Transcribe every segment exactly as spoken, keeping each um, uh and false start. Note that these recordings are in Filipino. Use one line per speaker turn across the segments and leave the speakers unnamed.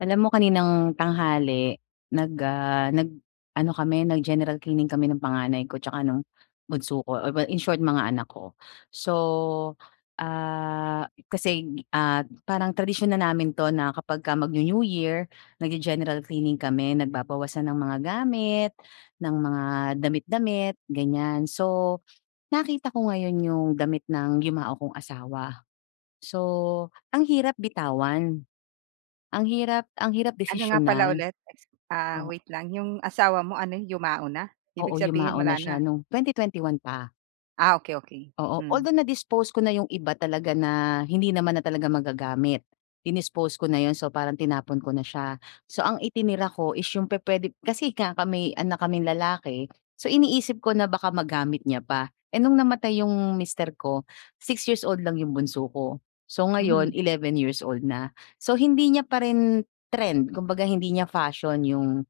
Alam mo, kaninang tanghali nag ah, nag-ano kami nag-general cleaning kami ng panganay ko 'tsaka nung bunso ko, oh, well in short, mga anak ko. So, ah, kasi, ah, parang tradisyon na namin 'to na kapag magnew-New Year, nagge-general cleaning kami, nagbabawasan ng mga gamit, ng mga damit-damit, ganyan. So, nakita ko ngayon 'yong damit ng yumao kong asawa, so ang hirap bitawan, ang hirap, ang hirap
Ano nga pala
desisyonan,
ulit? Ah,
o
wait lang 'yong asawa mo ano yumao na, ibig
Oo,
sabihin
yumao na
wala
siya
na?
nung twenty twenty-one pa.
Ah, okey, okey.
Oo,
Hmm.
although na-dispose ko na 'yong iba talaga na hindi naman na talaga magagamit. Dinispose ko na 'yon, so parang tinapon ko na siya. So ang itinira ko is 'yong pupuwede kasi nga ka may anak kaming lalaki, so iniisip ko na baka magamit niya pa. Eh, no'ng namatay 'yong mister ko, six years old lang 'yong bunso ko. So
Mhm.
ngayon, eleven years old na. So, hindi niya pa rin trend kumbaga hindi niya fashion 'yong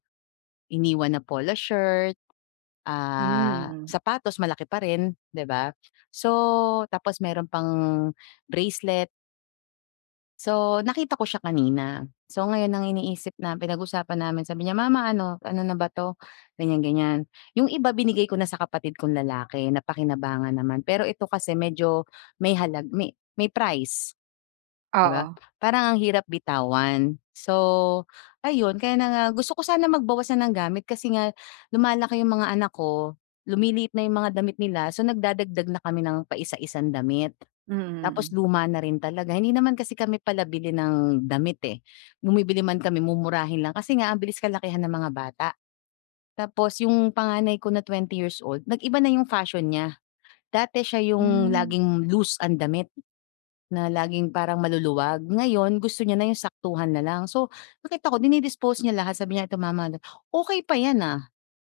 iniwan na polo shirt,
Hmm,
ah,
hmm.
sapatos malaki pa rin, 'di ba, so tapos mayro'n pang bracelet. So, nakita ko siya kanina. So, ngayon ang iniisip nam pinag-usapan namin sabi niya, "Mama ano, ano na ba 'to?" ganyan-ganyan. Yung iba binigay ko na sa kapatid kong lalaki napakinabangan naman. Pero ito kasi medyo may halag may may price, 'di ba?
Oo.
Parang ang hirap bitawan. So, ayun kaya na nga gusto ko sana magbawas na ng gamit kasi nga lumalaki yung mga anak ko, lumiliit na yung mga damit nila so, nagdadagdag na kami ng paisa-isang damit.
Mm,
Tapos
mm.
luma na rin talaga, hindi naman kasi kami pala bili ng damit, eh. Bumibili man kami mumurahin lang kasi nga ang bilis kalakihan ng mga bata. Tapos yung panganay ko na twenty years old, nag-iba na yung fashion niya. Dati siya yung
Mm.
laging loose ang damit na laging parang maluluwag, ngayon gusto niya na yung saktuhan nalang. So, nakita ko dini-dispose niya lahat sabi niya, "Ito mama look" "Okey pa yan, ah."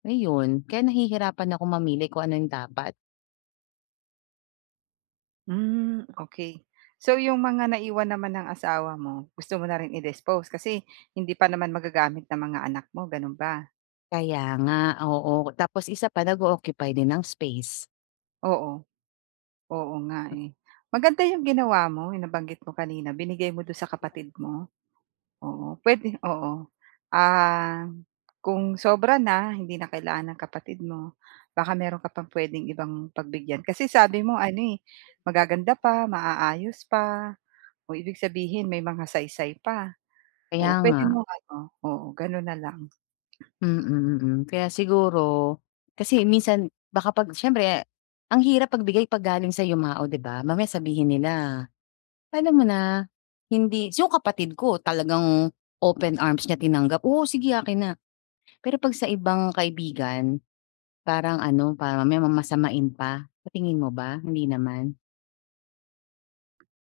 ayun, kaya nahihirapan akong mamili kung ano 'yong dapat
Mm, okey. So, yung mga naiwan naman ng asawa mo gusto mo na rin i-dispose? Kasi hindi pa naman magagamit ng mga anak mo, gano'n ba?
Kaya nga, oo. Tapos isa pa, nag-o-occupy din ng space.
Oo. Oo nga, eh. Maganda 'yong ginawa mo, 'yong nabanggit mo kanina, binigay mo do'n sa
[unintelligible]
kapatid mo. Oo, puwede oo. Ah, kung sobra na, hindi na kailangan ng kapatid mo, baka meron ka pang puwedeng ibang pagbigyan, kasi sabi mo ano, eh, magaganda pa, maaayos pa. Oh, ibig sabihin may mga saysay pa,
Kaya
oo puwede
nga.
mong ano oo, gano'n na lang.
Mm, mm. Kaya siguro kasi minsan baka 'pag siyempre ang hirap magbigay 'pag galing sa yumao, 'di ba, mamaya sabihin nila, alam mo na, hindi 'yong kapatid ko talagang open arms niya tinanggap, "Oo, sige akin na." Pero 'pag sa ibang kaibigan, parang ano, parang mamaya mamasamain pa. Sa tingin mo ba, hindi naman?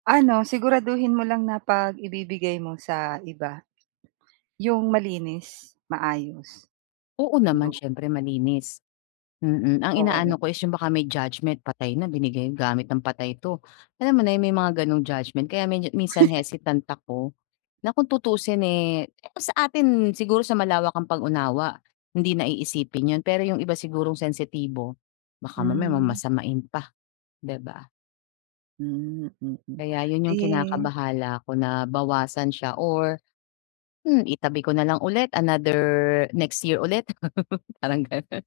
Ano, siguraduhin mo lang na 'pag ibibigay mo sa iba, 'yong malinis, maayos,
Oo naman,
'yong
siyempre malinis, mm. Ang
Oo.
inaano ko is 'yong baka may judgment, patay na, binigay 'yong gamit ng patay 'to. Alam mo na, 'yong may mga gano'ng judgment, kaya medyo minsan hesitant ako, na kung tutuusin, eh, sa atin siguro sa malawak ang pag-unawa, hindi na iisipin 'yon, pero 'yong iba sigurong sensitibo, baka mamaya
Hmm.
mamasamain pa, 'di ba?
Hmm, mm.
Kaya 'yon 'yong
Eh
kinakabahala ko na, bawasan siya or, hmm, itabi ko na lang ulit another, next year ulit. Parang gano'n.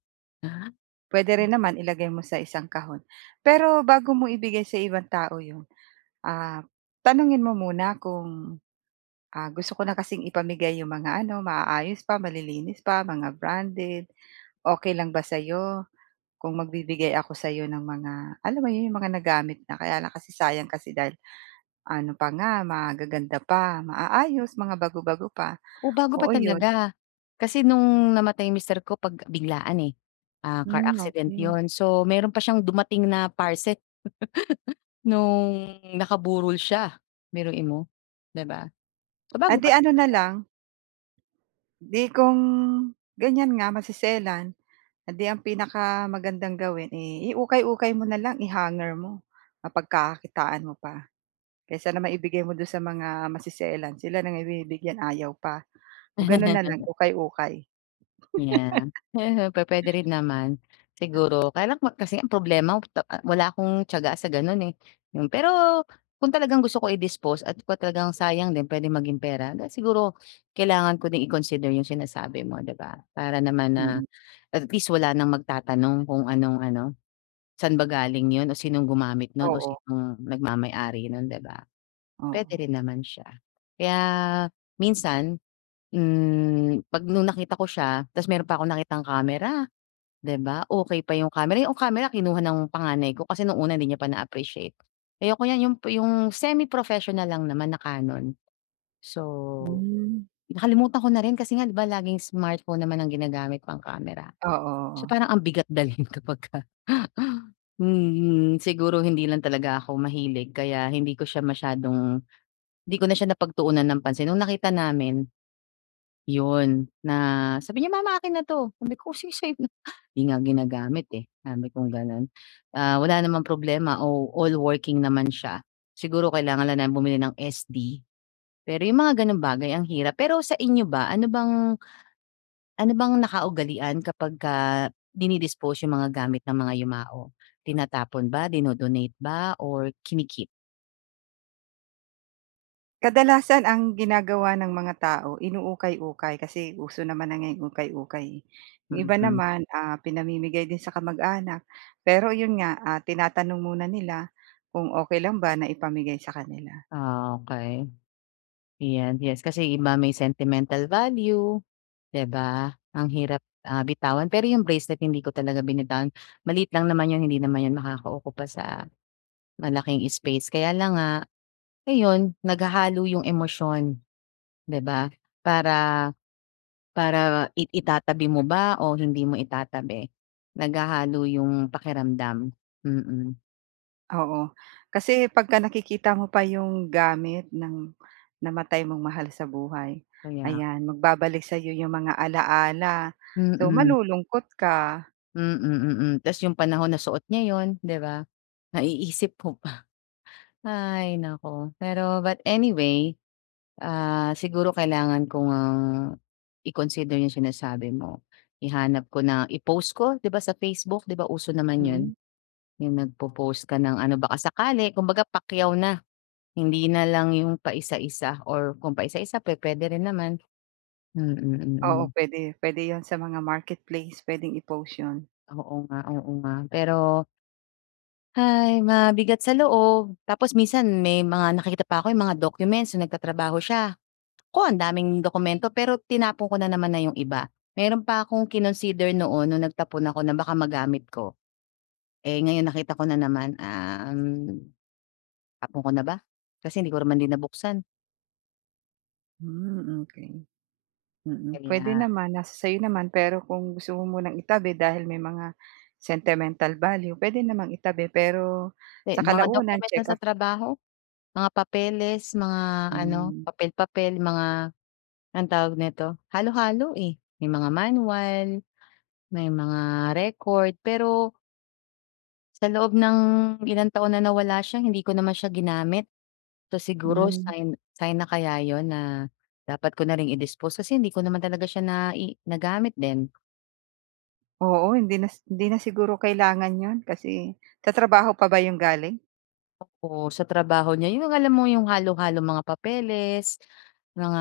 Puwede
Na M
rin naman, ilagay mo sa isang kahon. Pero, bago mo ibigay sa ibang tao 'yon, ah, tanungin mo muna kung, ah, "Gusto ko na kasing ipamigay 'yong mga ano, maayos pa, malilinis pa, mga branded. Okay lang ba sa'yo, kung magbibigay ako sa 'yo ng mga, alam mo 'yon, 'yong mga nagamit na? Kaya lang kasi sayang kasi dahil ano pa nga, magaganda pa, maayos, mga bago-bago pa."
O, bago pa
Oo, 'yon
talaga. Kasi no'ng namatay mister ko pag biglaan, eh, ah, car
Hmm,
accident
okay.
'yon. So, meron pa siyang dumating na parcel, no'ng nakaburol siya, biruin mo, 'di ba. So,
Eh
bago
'di,
pa
ano na
talaga.
lang 'di, kung ganyan nga, maseselan. Eh, 'di, ang pinakamagandang gawin, eh, iukay-ukay mo na lang, i-hanger mo, mapagkakakitaan mo pa. Kaysa naman ibigay mo do'n sa mga maseselan, sila na nga binibigyan, ayaw pa. O, gano'n na lang, ukay-ukay.
Yeah, he ho pupuwede rin naman, siguro. Kaya lang, mak kasi ang problema, put ah, wala akong tiyaga sa gano'n, eh. Pero, kung talagang gusto ko i-dispose at kung talagang sayang din, puwedeng maging pera, then siguro kailangan ko din i-consider 'yong sinasabi mo, 'di ba. Para naman na,
Mm.
at least, wala nang magtatanong kung anong ano, saan ba galing 'yon o sinong gumamit no'n, o
Oo.
sinong nagmamay-ari no'n, 'di ba.
Oo.
Puwede rin naman siya, kaya minsan, hmm, pag no'ng nakita ko siya, tapos meron pa akong nakitang camera, 'di ba. Okay pa 'yong camera, o, 'yong camera kinuha ng panganay ko kasi no'ng una 'di niya pa na-appreciate, "Ayoko yan." 'Yon pa 'yong semi-professional lang naman na Canon. So,
Hmm.
nakalimutan ko na rin kasi nga, 'di ba, laging smartphone naman ang ginagamit pang camera. So,
Oo.
parang ang bigat dalhin kapagka mm. Siguro hindi lang talaga ako mahilig kaya hindi ko siya masyadong 'di ko na siya napagtuunan ng pansin no'ng nakita namin, 'yon, na sabi niya, "Mama akin na 'to," sabi ko, "O, sige sayo na. 'Di nga ginagamit, eh," sabi kong gano'n. Ah, wala namang problema, o all working naman siya, siguro kailangan lang namin bumili ng S-D. Pero 'yong mga gano'ng bagay ang hirap. Pero sa inyo ba, ano bang ano bang nakaugalian kapagka dini-dispose 'yong mga gamit ng mga yumao, tinatapon ba, dino-donate ba, or kini-keep?
Kadalasan ang ginagawa ng mga tao inuukay-ukay kasi uso naman na nga ukay-ukay, eh. Yung iba
Mhm.
naman, ah, pinamimigay din sa kamag-anak pero 'yon nga, ah, tinatanong muna nila kung okey lang ba na ipamigay sa kanila.
Ah, okey. Yan yes kasi iba may sentimental value, 'di ba? Ang hirap, ah, bitawan. Pero yung bracelet hindi ko talaga binitawan. Maliit lang naman 'yon hindi naman yon makakaukupa sa malaking space. Kaya lang nga, ayun naghahalo yung emosyon 'di ba? Para, para i itatabi mo ba o hindi mo itatabi? Naghahalo yung pakiramdam. Mm.
Oo. Kasi pagka nakikita mo pa yung gamit ng namatay mong mahal sa buhay.
Kaya
Ayan, magbabalik sayo yung mga alaala so,
Mhm.
malulungkot ka.
Hmm, mm, mm. Tapos yung panahon na suot niya 'yon, di ba? Naiisip mo pa. Ay naku! Pero but anyway, ah, siguro kailangan ko ngang i-consider yung sinasabi mo. Ihanap ko na, i-post ko 'di ba sa Facebook? 'Di ba uso naman 'yon?
Mhm.
Yung nagpo-post ka ng ano baka sakali kumbaga pakyaw na. Hindi na lang yung paisa-isa or kung paisa-isa pu-puwede rin naman. Mm,
Oo,
mm.
puwede. Puwede 'yon sa mga marketplace puwedeng i-post 'yon.
Oo nga, oo nga. Pero, "Hay! Mabigat sa loob." Tapos minsan may mga nakikita pa ako yung mga documents nung nagtatrabaho siya. Naku, ang daming dokumento pero tinapon ko na naman na yung iba. Mayro'n pa akong kinonsider noon nung nagtapon ako na baka magamit ko. Eh, ngayon nakita ko na naman, um. Tapon ko na ba? Kasi hindi ko naman din nabuksan.
Hmm, okey. Mm, puwede
Kaya.
naman, nasa sa'yo naman, pero kung gusto mo munang itabi dahil may mga sentimental value, puwede namang itabi. Pero
Eh,
sa
mga
kalaunan
document niya sa
check-up
trabaho? Mga papeles, mga ano,
Hmm.
papel-papel, yung mga, anong tawag nito? Halo-halo, eh, may mga manual, may mga record. Pero sa loob ng ilang taon na nawala siya, hindi ko naman siya ginamit. So, siguro
Hmm.
sign sign na kaya 'yon? Na dapat ko na ring i-dispose, kasi hindi ko naman talaga siya nai nagamit din.
Oo, hindi nas hindi na siguro kailangan 'yon, kasi sa trabaho pa ba yun galing?
Oo, sa trabaho niya. Yung alam mo, yung halo-halong mga papeles, mga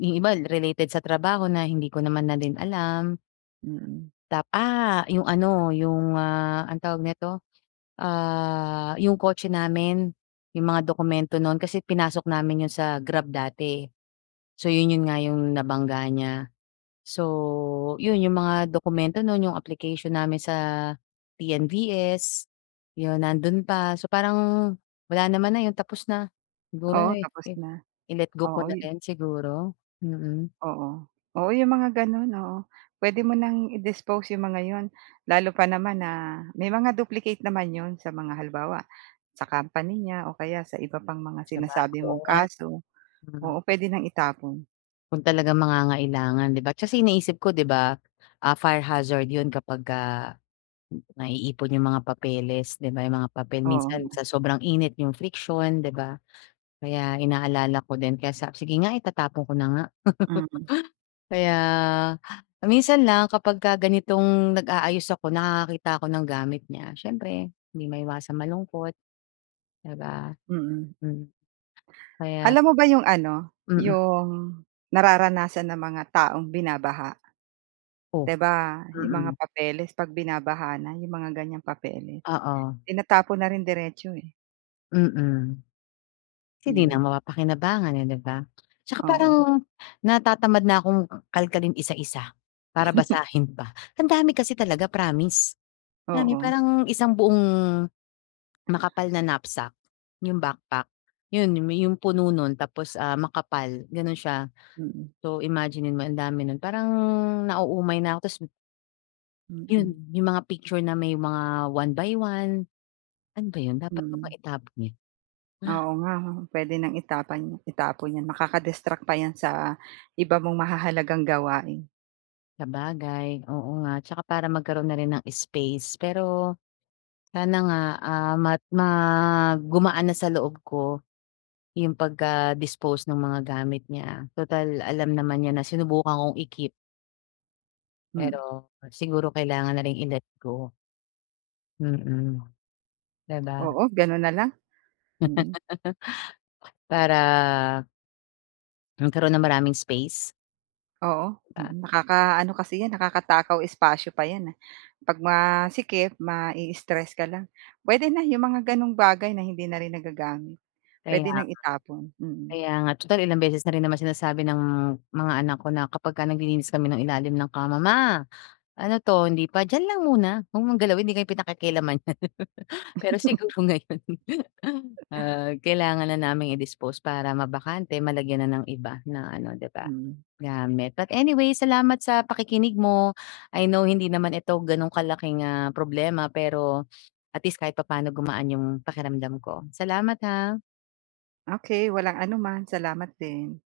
yung iba related sa trabaho na hindi ko naman na din alam.
Mm.
Tap ah, 'yong ano, 'yong, ah, anong tawag nito? Ah, 'yong kotse namin, 'yong mga dokumento no'n, kasi pinasok namin 'yon sa Grab dati, eh. So 'yon, 'yon nga 'yong nabangga niya. So 'yon, 'yong mga dokumento no'n, 'yong application namin sa P-N-V-S, 'yon nando'n pa. So parang, wala naman na 'yon, tapos na. Siguro,
Oo,
eh,
tapos
i
na.
i-let go ko
Oo,
na
eh.
rin, siguro, mm.
Oo. Oo, 'yong mga gano'n, oo. Puwede mo nang i-dispose 'yong mga 'yon. Lalo pa naman na may mga duplicate naman 'yon sa mga halimbawa, sa company niya o kaya sa iba pang mga
Saba
sinasabi
oo,
mong
nga
kaso. Oo,
hmm.
puwede nang itapon.
Kung talagang mangangailangan 'di ba, kasi iniisip ko 'di ba, ah, fire hazard 'yon kapagka naiipon 'yong mga papeles 'di ba? Yong mga papel
Oo
minsan
nga.
sa sobrang init 'yong friction 'di ba, kaya inaalala ko din kaya sa sige nga itatapon ko na nga.
Mm.
Kaya minsan lang kapagka ganitong nag-aayos ako nakakakita ako ng gamit niya, siyempre hindi maiwasang malungkot 'di ba,
Mm.
mm, kaya
Alam mo ba yung ano,
Mm.
yung nararanasan ng mga taong binabaha?
Oh!
Di ba, 'yong mga
Mm.
papeles 'pag binabaha na 'yong mga ganyang papeles
Oo.
tinatapon na rin diretso, eh.
Mm. si 'di na
'Yon.
mapapakinabangan, eh, 'di ba? 'Tsaka parang
Oo.
natatamad na akong kalkalin isa-isa, para basahin pa. Ang dami kasi talaga promise, alam mo yon
Oo.
parang isang buong makapal na knapsack, 'yong backpack. 'Yon, 'yong puno no'n tapos, ah, makapal gano'n siya.
Mm.
So, imagine-in mo ang dami no'n parang nauumay na ako tapos
Mm.
'Yon. Yung mga picture na may mga one-by-one Ano ba 'yon dapat ko ba
Mhm.
itapon 'yon?
Oo nga 'no, puwede nang itapon itapon yan. Makaka distract pa yan sa iba mong mahahalagang gawain.
Sabagay, oo nga 'tsaka para magkaroon na rin ng space. Pero sana nga, ah, mag gumaan na sa loob ko yung pagka-dispose nung mga gamit niya. Tutal alam naman niya na sinubukan kong i-keep.
Hmm.
Pero, siguro kailangan na ring i-let go. Mm di ba?
Oo, gano'n na lang. Mm.
Para magkaroon ng maraming space?
Oo.
Di ba?
Mm, nakakaano kasi yan nakakatakaw espasyo pa yan, ah. Pag masikip, mai-stress ka lang. Puwede na yung mga ganong bagay na hindi na rin nagagamit.
Kaya
Puwede
nga.
nang itapon. Mm.
Kaya nga tutal ilang beses na rin naman sinasabi ng mga anak ko na kapag ka naglilinis kami ng ilalim ng kama. "Ma, ano 'to hindi pa?" "Diyan lang muna 'wag mong galawin hindi kayo pinakikialaman niyan." Pero siguro ngayon, ah, kailangan na naming i-dispose para mabakante malagyan na ng iba na ano 'di ba,
Hmm.
gamit. But anyways, salamat sa pakikinig mo I know hindi naman ito ganong kalaking, ah, problema pero at least kahit papaano gumaan 'yong pakiramdam ko. Salamat ha.
Okey. Walang anuman salamat din.